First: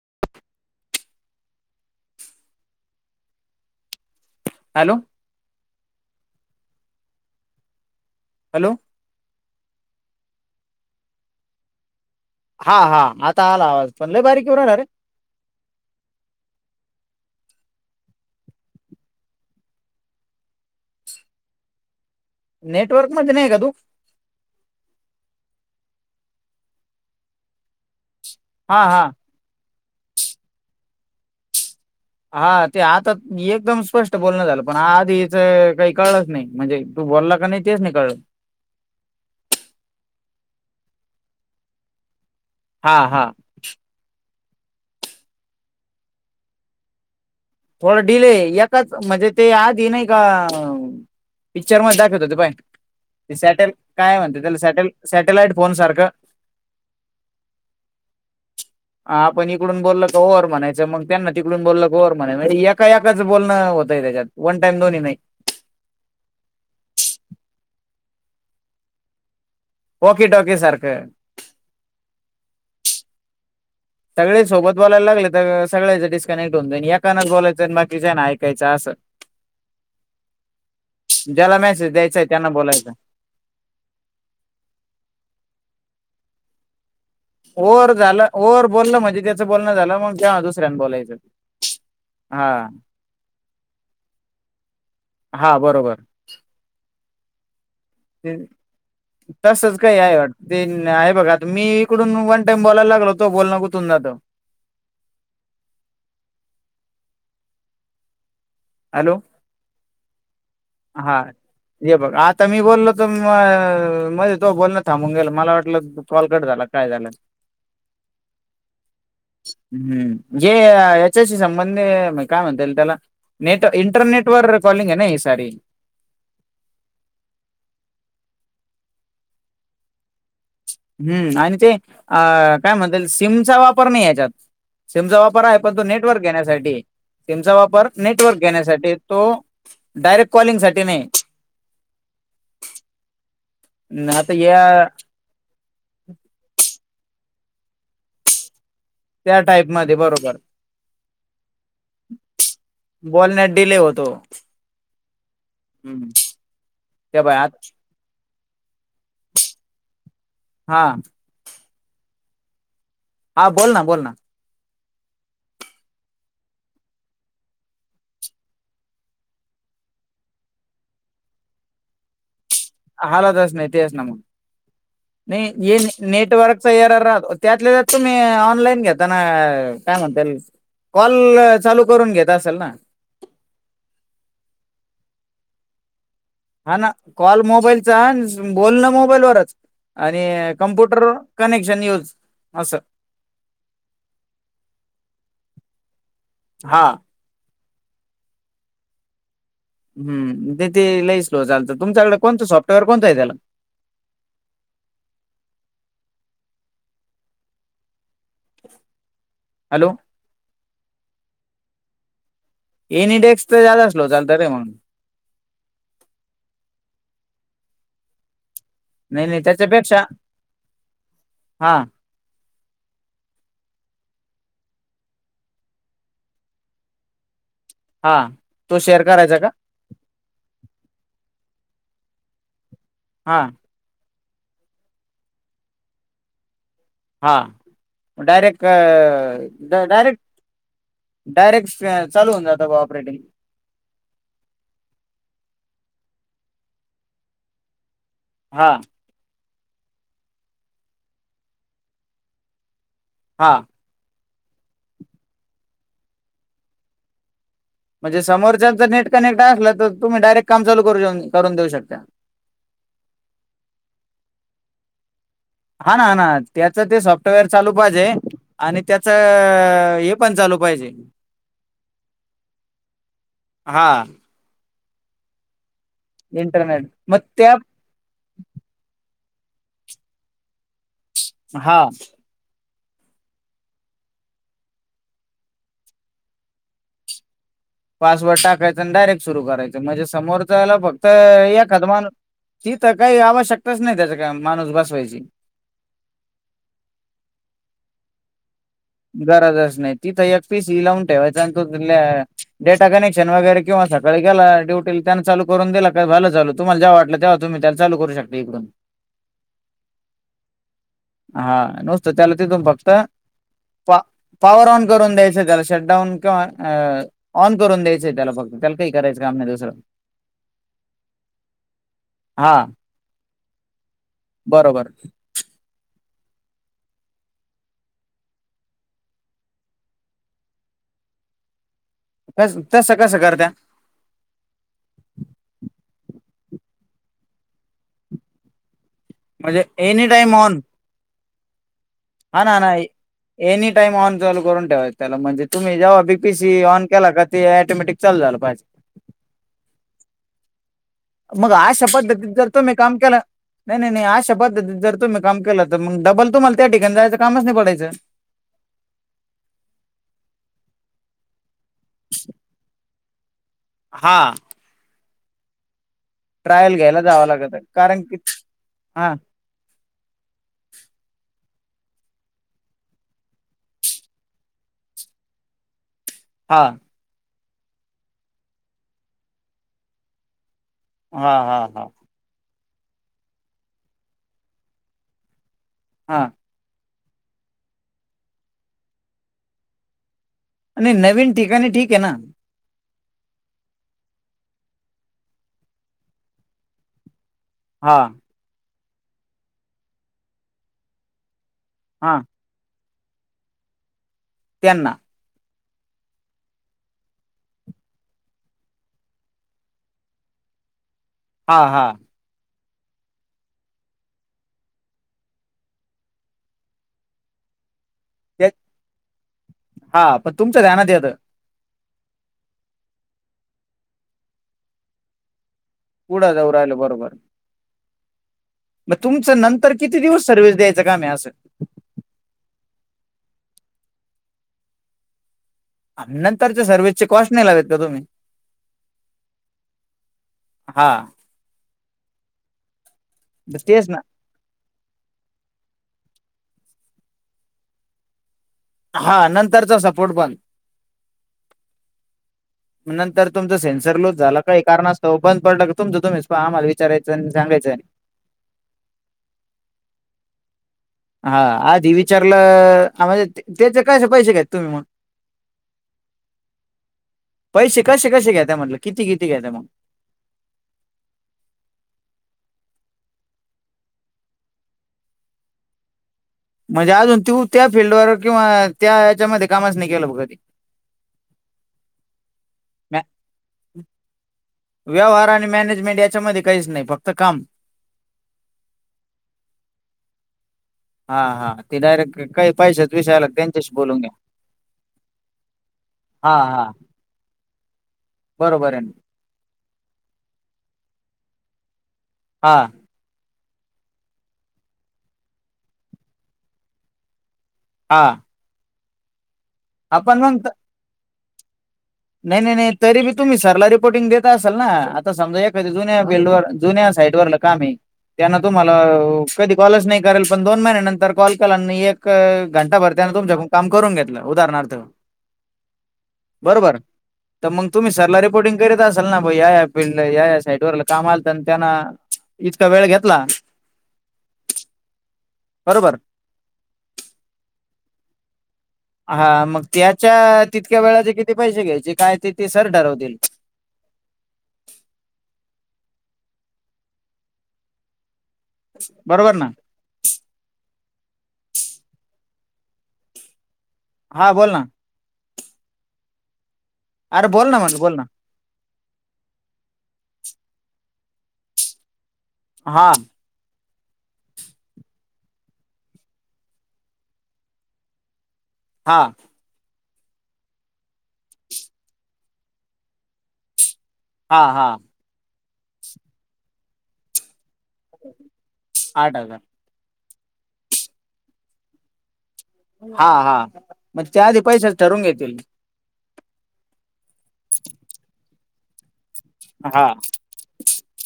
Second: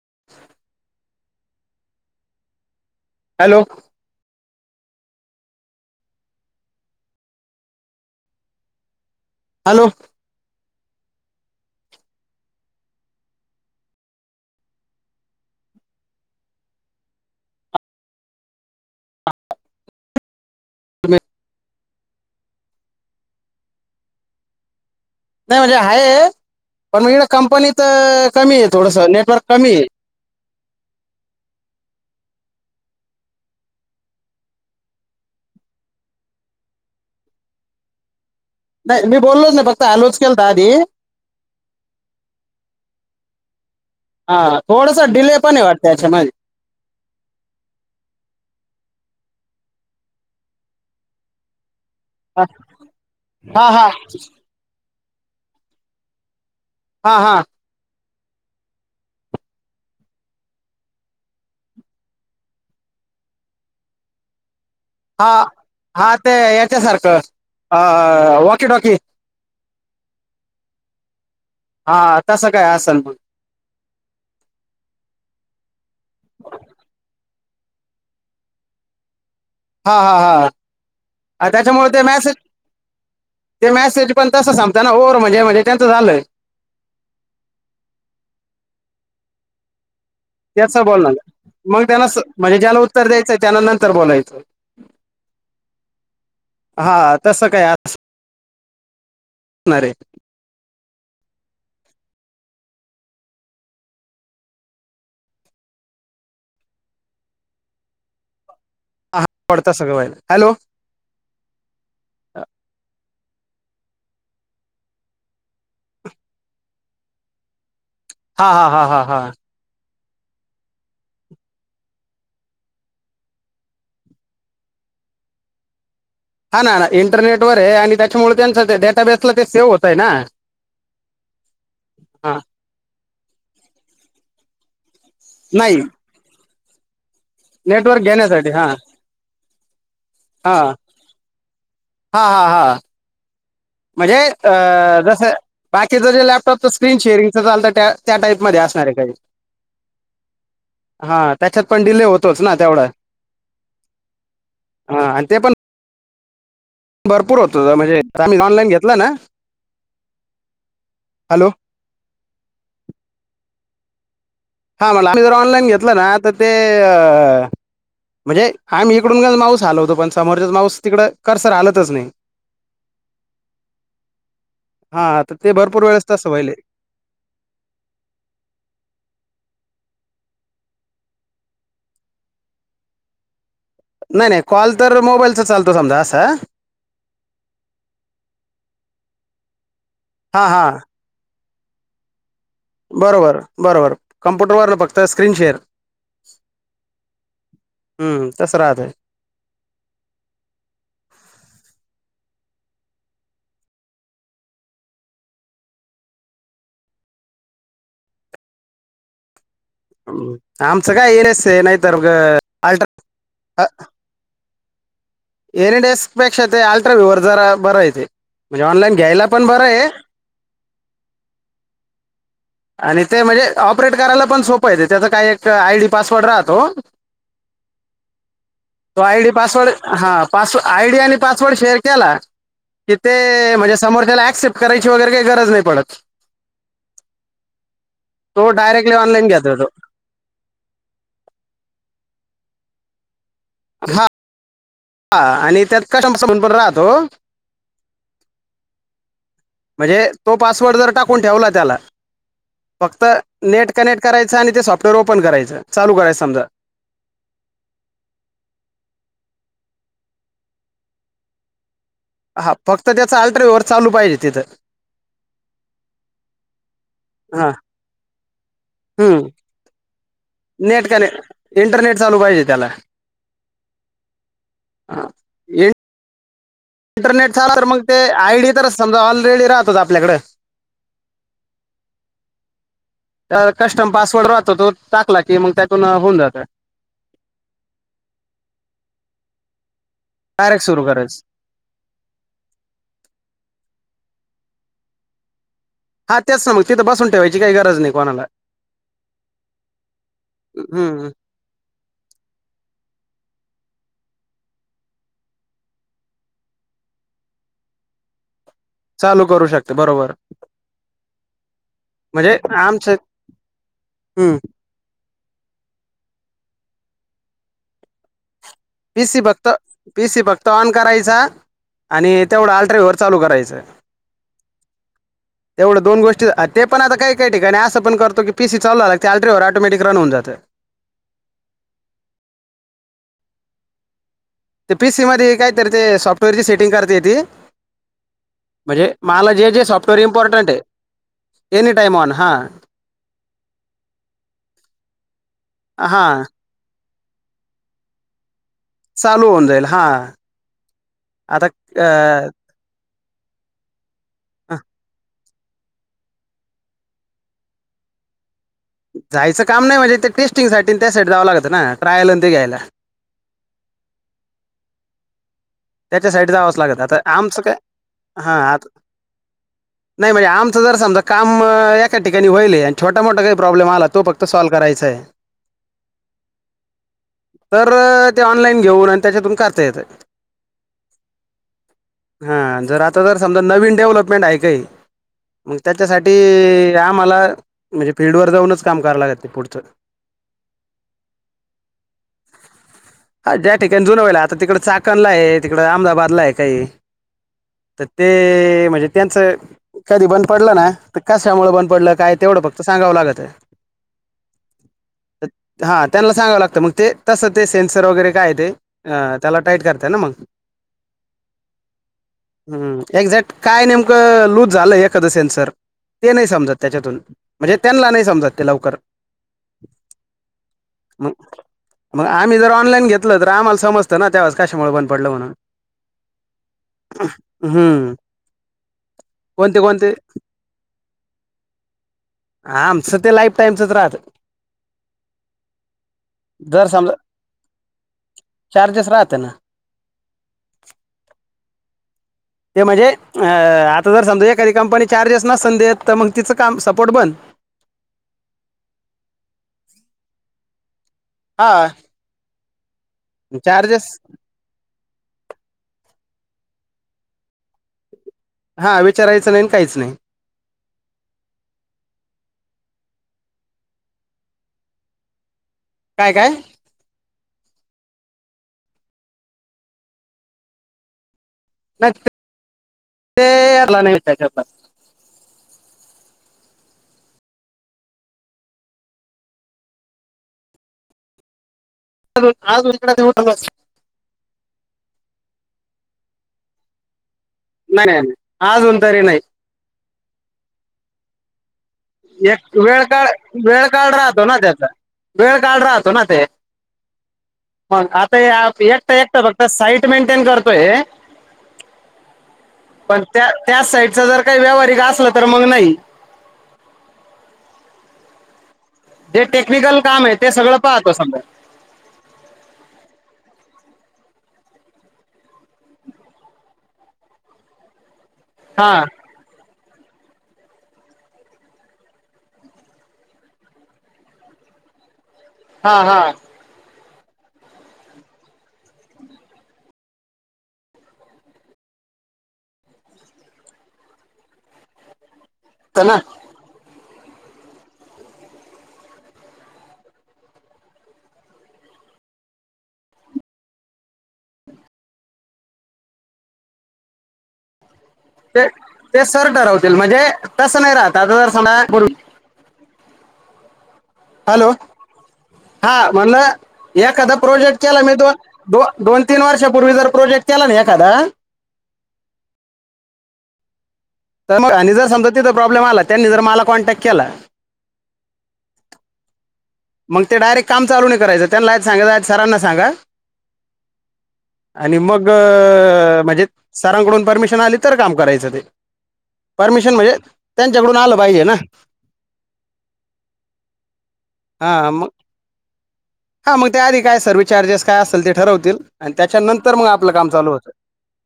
[unintelligible] Hello hello hello hello हा हा आता आला आवाज पंधल्या बारीखवरणार रे नेटवर्क मच नाहीय का तू म्हण आहे पण कंपनी कमी आहे हा हा थडसं नेटवर्क कमी आहे. हा ते आता एकदम स्पष्ट बोलणं झालं पण आधीच काही कळलंच नाही म्हणजे तू बोलला का नाही तेच नाही कळलं. नाही मी बोललोच नाही फक्त हॅलो केल द आधी.. हा हा हा थोडस डिले पण वाटत याच्या मधी.. थोड डिले याकाच म्हणजे ते आधी नाही का पिक्चर मध्ये दाखवत होते प ते हा सॅटेल हा कायय म्हणते त्याला सॅटेल... सॅटेलाईट फोन सारखं.. हा हा हा आपण इकडून बोललं क ओव्हवर म्हणायचं मग त्यांना तिकडून बोललं क ओव्हर... एच बत त्याच्या.. हा हा ते याच्या सारखं अ.. ह वॉकी टॉकी ओकेट ओके सारखं हा तसं काय असेल म.. सगळे सोबत बोलायला लागले तर.. सगच डस्कनेक्ट हो एकानाच बोलायचं बाकीच्या ना ऐकायचं असं.. हा.. ह.. हा.. ज्याला त्याच्यामुळे मेसेज ते द्यायचाय मॅसेज त्यांना बोलायचा. ते मॅसेज पण तस सांगत ना ओर म्हणजे म्हणजे त्यांचं झालंय.. ओव्हर झालं ओव्हर बोललं म्हणजे त्याचं बोलणं झालं मग.. तेव्हा ते असं दुसऱ्यान त्या बोलणार बोलायचं. मग त्यांना म्हणजे हा ज्यांना उत्तर द्यायचं त्याना नंतर बोलायचं हा बरोबर हा. तसं काय असं हम् तसच काही आहे वाट ते आहे बघा.. मी इकडून वन टाइम बोलायला लागलो तो बोलणं कुठून जात. हा, हॅलो! हा पडता सगळं व्हायलं हा हे बघ आता मी बोललो त [unintelligible] मध्ये तो बोलणं थांबून गेल मला वाटलं कॉलकट झाला काय झालं? हा हा [inaudible] हा हा हा हम्म जे याच्याशी संबंध काय म्हणता येईल त्याला नेट इंटरनेट वर कॉलिंग आहे ना ही सारी हा ना ना इंटरनेटवर आहे आणि त्याच्यामुळे त्यांचं डेटाबेसला ते सेव्ह होत आहे ना हम्म आणि ते अ हा काय म्हणते सिमचा वापर नाही याच्यात सिमचा वापर आहे पण नाही तो नेटवर्क घेण्यासाठी ते सिमचा वापर नेटवर्क घेण्यासाठी तो डायरेक्ट कॉलिंग हा साठी नाही. हा हा हा न म्हणजे आता अ या जस बाकीच जे लॅपटॉपच स्क्रीन शेअरिंग [unintelligible] त्या टाईप म असणार आहे काही त्या टाईप मध्ये बरोबर हा त्याच्यात पण डिले होतोच ना तेवढा बोलण्यात डिले होतो हा आणि ते पण हम्म [inaudible] त्या बाय भरपूर आत- होतो [inaudible] म्हणजे [unintelligible] ऑनलान घे घेतला ना? हा हॅलो! ह बोल ना, बोल ना. हा मला आम्ही जर ऑनलाईन घेतलं ना तर ते म्हणजे आम्ही इकडून माऊस आलो होतो पण समोरचाच माऊस तिकड कर सर हालतच नाही. हालतच नाही तेच ना मग हा तर ते नाही भरपूर वेळेस तसं व्हायलय नेटवर्कचा एरर राहत त्यातले तुम्ही ऑनलाईन घेताना. हा काय म्हणता कॉल चालू करून घेत असाल ना नाही नाही कॉल तर मोबाईलचा चालतो समजा असं हा ना कॉल मोबाईलचा बोल ना मोबाईलवरच हां आणि हां कम्प्युटर कनेक्शन न्यूज बरोबर बरोबर कम्प्युटरवर फक्त स्क्रीनशेअर हा हम्म कसराात आहे हम् ते ते लई स्लो चालत तुमच्याकडे कोणतं सॉफ्टवेअर कोणतं आहे त्याला हॅलो ह आमचं काय येन एस नाहीतर ग अल्ट्रा एन डेक्स तर जा असलो चालत रे म्हणून एन डेस्पेक्षा ते अलट्राव्यवर जरा बरयते म्हणजे ऑनलाईन घ्यायला नाही नाही पण बरं आहे त्याच्यापेक्षा हां आणि ते म्हणजे ऑपरेट करायला पण सोपं येत त्याचं काय एक आय डी पासवर्ड राहतो हां तो शेअर आयडी करायचा का पासवर्ड हा पास आयडी आणि पास शेअर केला हां तिथे म्हणजे समोरच्यायला एक्सेप्ट करायची वगैरे काही गरज नाही पडत हा तो डायरेक्ट डायरेक्टली ऑनलाईन घेतो तो डायरेक्ट डायरेक्ट चालू होऊन जात कोऑपरेटिंग हा हा आणि त्यात [inaudible] म्हणून पण राहतो हा म्हणजे तो पासवर्ड जर टाकून ठेवला त्याला फक्त हा नेट कनेक्ट करायच छ आणि ते सॉफ्टवेअर ओपन करायचं चालू करायचं समजा म्हणजे समोरच्या जर नेट कनेक्ट असला तर तुम्ही डायरेक्ट काम चालू करून देऊ शकता हा फक्त त्याच अल्ट्रावेव्हर चालू पाहिजे तिथं हा ना हा ना त्याच ते सॉफ्टवेअर हा चालू पाहिजे. आणि त्याच हम्म हे पण चालू नेट पाहिजे.... कनेक्ट इंटरनेट चालू पाहिजे त्याला हा हा इन इंटरनेट मग इंटरनेटचा त्या तर मग ते आयडी तर समजा ऑल रेडी राहतोच आपल्याकडे हा त्या कस्टम पासवर्ड राहतो तो टाकला की मग त्यातून होऊन जात. पासवर्ड टाकायचं डायरेक्ट सुरू करायचा म्हणजे डायरेक्ट समोरच्यायला सुरू फक्त करायचं एखाद माणूस तिथं काही आवश्यकताच नाही त्याच्या माणूस बसवायची हा तेच ना मग तिथं बसून ठेवायची काही गरज नाही कोणाला गरजच नाही तिथं एक पीस ह लावून हम्म ठेवायचा आणि तो त डेटा कनेक्ट शन वगैर किंवा सकाळी गेला ड्युटीला त्यांना चालू करून दिला इकडून चालू करू शकते बरोबर हा नुसतं त्याला म्हणजे तिथून फक्त आमचे पॉवर ऑन करून द्यायच त्याला शटडाऊन किंवा ऑन करून द्यायचंय त्याला फक्त त्याला काही पीसी करायचं काम फक्त नाही दुसरं पीसी फक्त ऑन करायचा आणि तेवढं हा अल्ट्रावेवर चालू करायच बरोबर तेवढ दोन गोष्टी ते पण आता काही काही ठिका असं पण करतो की पीसी चालू झाला ते अल्ट्राव्हर ऑटोमॅटिक रन होऊन जातं कस तस कसं करत ते पी सी मध्ये काय तर ते सॉफ्टवेअरची सेटिंग करता येती म्हणजे मला जे म्हणजे जे सॉफ्टवेअर इंपॉर्टन्ट आहे [unintelligible] हां हाना हाना ए एनी टाइम ऑन चालू करून ठेवायचं त्याला म्हणजे तुम्ही जेव्हा बी हां पी सी ऑन केला का ते ऑटोमॅटिक चालु झालं पाहिजे. चालू होऊन जाईल हा. मग आशा पद्धतीत जर तुमी काम केलं नाही नाही नाही आशा पद्धतीत जर तुमी काम केलं तर मग डबल तुम्हाला त्या ठिकाणी जायचं कामच नाही पडायचं. जायचं काम नाही म्हणजे ते टेस्टिंगसाठी त्या साठी जावं लागतं ना ट्रायलं ते घ्यायला. हा त्याच्या साईड जावंच ट्रायल लागत आता घ्यायला जावं आमचं लागत काय आहे. कारण की हा आ हा नाही म्हणजे आमच जर समजा काम म.. एखाद ठिकाणी होईल हे अन् छोटा मोठा काही प्रॉब्लेम आला तो फक्त सॉल्व करायचा आहे. हा. तरं ते ऑनलाइन घेऊन अन् त्याच्यातून काढता येता. हा हा हा. जर आता जर समजा नवीन डेव्हलपमेंट आहे काही मग त्याच्यासाठी हा आप मला म्हणजे फिल्ड वर जाऊनच काम करा लागतं हे पुढचं आणि नवीन ठिकाणी ठीक हे ना अ ज्याठिकाणी जुनं व्हयलंय आता तिकडं चाकणला हे तिकडं अहमदाबादला हे काही तर हा ते म्हणजे त्यांच कधी बंद पडलं ना तर कशामुळे बंद पडलं काय हा तेवढं फक्त सांगवं लागलं [unintelligible] त्यांना हा त्यांला सांगावं लागतं मग ते तसं ते सेन्सर वगैरे काय हे ते हं... त्याला टाईट करता ना मग हा हा हं.. एक्झॅक्ट काय नेमकं लूज झालय एखादं सेनसर ते नाही समजत त्याच्यातून म्हणजे तेनला नही ते हा पण तुमचं ध्यानात मग येतं. मग आम्ही जर ऑनलाईन घेतलं तर, आम्हाला समजतं ना त्यावेळेस कशामुळे बंद पडलं म्हणून पुढं जाऊ राहिलो बरोबर हम्म मग तुमचं कोणते नंतर कोणते किती दिवस सर्विस द्यायचं काम हे असं आमचं ते लाईफ टाईमचच राहतं. नंतरच्या जर सर्व्हिस समजा ची कॉस्ट नाही लागत का तुम्ही चार्जेस राहतं ना हा ते म्हणजे अ तेच आता ना जर समजा एखादी कंपनी चार्जेस नसेन देत तर मग तीचं का सपोर्ट ब हा नंतरचा सपोर्ट पण हा ग नरुमचा चार्जेस सेन्सर लूज झाला का कारण त बंद पडलं तुमचं तुम्हीच आम्हाला विचारयचं आणि सगायचं आणि हा विचारायचं नाही काहीच नाही. हा आधी विचारलं म्हणजे त्याचे कसे पैसे का तुम्ही मण काय काय. पैसे कसे कसे घता म्हटल किती किती घता मग ते यारला नाही म्हणजे अजून तू त्या फिल््डवर किंवा त्या याच्यामध्ये कामाच नाही केलं बघी हो हा तु इकड ते उठ व्यवहार आणि मॅनेजमेंट याच्यामध्ये काहीच नाही फक्त काम नाही नाही नाही अजून तरी नाही. हा हा. ते डायरेक्ट काही एक वेळ पैशाच काळ विषय आला वेळ त्यांच्याशी काढ बोलून घ्या राहतो ना त्याचा वेळ काढ राहतो ना ते हा हा मग आता बरोबर आहे एकट ना. एकट फक्त साईट मेंटेन करतोय. हा पण त्या त्याच साईडच जर काही व्यावहारिक असलं तर मग नाही. हा. दे टेक्निकल काम आहे आपण ते मग सगळं पाहतो समजा नाही नाही नाही तरी बी तुम्ही सरला रिपोर्टिंग देता असाल ना आता समजा एखादी जुन्या बिल्डवर जुन्या साईडवरर काम आहे. त्यांना हा तुमला कधी कॉलच नाही करेल पण दोन महिन्या नंतर कॉल केला. आणि एक घंटा भरतेने तुमच्या काम करून घेतलं. उदाहरणार्थ हा हा बरोबर तर मग तुम्ही सरला रिपोर्टिंग करीत असाल ना या या फिल्ड या या साईटवर कामा आल तर त्यांना इतका वेळ घेतला. तर ना बरोबर हा मग त्याच्या तितक्या वेळाचे किती पैसे घ्यायचे काय ते ते सर ठरवतील ते ते सर बरोबर ना ठरवतील म्हणजे तसं नाही राहत आता जर सगा बोल हा बोल हॅलो ना हा म्हणलं एखादा अरे बोल ना प्रोजेक्ट म्हणलं केला मी बोल ना दोनो दोन तीन वर्षापूर्वी जर प्रोजेक्ट केला ना एखादा हा तर मग आणि जर समजा तिथं प्रॉब्लेम आला त्यांनी जर मला कॉन्टॅक्ट केला हा मग ते डायरेक्ट काम चालू नाही करायचं त्यांना सांगा सरांना सांगा हा हा आणि मग म्हणजे सरांकडून परमिशन आली इतर काम करायचं ते आठ हजार परमिशन म्हणजे त्यांच्याकडून आलं पाहिजे ना हा हा मग त्याआधी हा पैसे मग ठरवून घेतील हा मग त्या आधी काय सर्वि्हस चार्जेस काय असेल ते ठरवतील त्याच्यानंतर मग हा आपलं काम चालू होतं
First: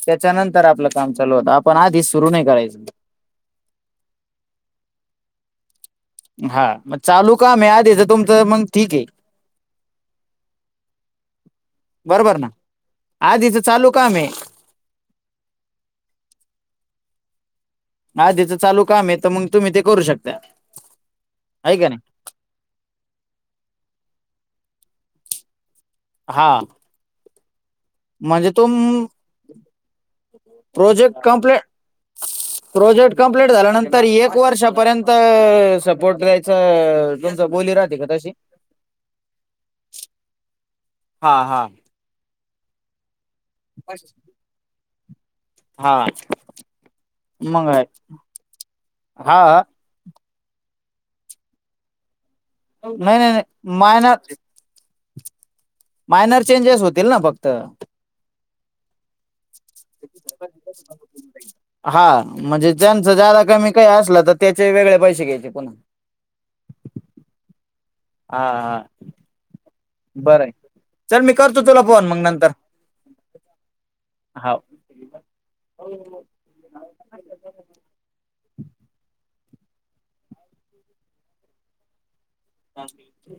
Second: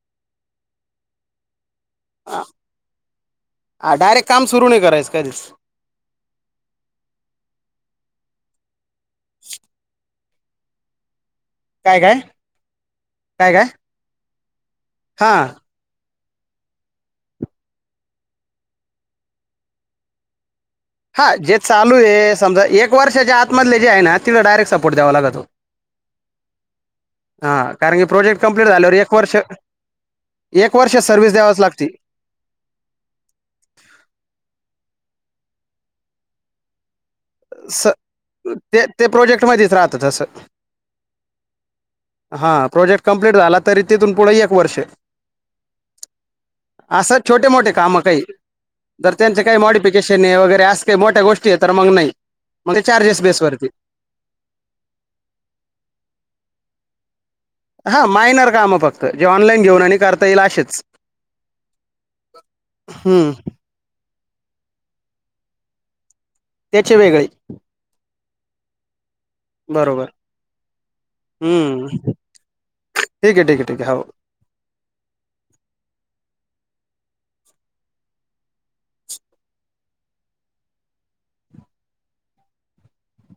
त्याच्यानंतर आपलं काम चालू होतं आपण आधी सुरु नाही करायचं ह डायरेक्ट काम सुरू नाही करायच कधीच हा मग चालू का म आधीच तुमचं मग ठीक आहे काय काय बरोबर ना आधीच चालू काम आहे हा आधचं चालू काम आहे तर मग तुम्ही ते करू शकता हा जे का चालू नाही आहे समजा एक वर्षाच्या आतमधले जे आहे ना तिला डायरेक्ट सपोर्ट्यावा लागतो हा हा कारण की प्रोजेक्ट म्हणजे कंप्लीट तुम झाल्यावर एक वर्ष एक वर्ष प्रोजेक्ट सर्व्हिस कप् द्यावाच लागती प्रोजेक्ट कंप्ट झाल्यानंतर एक वर्षापर्यंत सपोर्ट द्यायचा स ते ते प्रोजेक्ट मध्येच राहतसं हा हा हां प्रोजेक्ट छ हा मग आहे का हा काड वगैरे असज काही मोठ्या गोष्टी आहे तर मग नाही मग ते नाही चार्जेस नाही बेसवरती नाही मायन मायनर चेंजेस होतील ना फक् हा मायनर काम प हा म्हणजे ज्यांच हम्म जादा कमी काही असलं तर त्याचे वेगळे पैसे घ्यायचे पुन्हा. त्याचे वेगळे. हा हा. बरोबर बराय, चल मी करतो तुला हम्म फोन मग नंतर, ठीक आहे ठीक आहे ठीक आहे हो हाव. [inaudible] हा.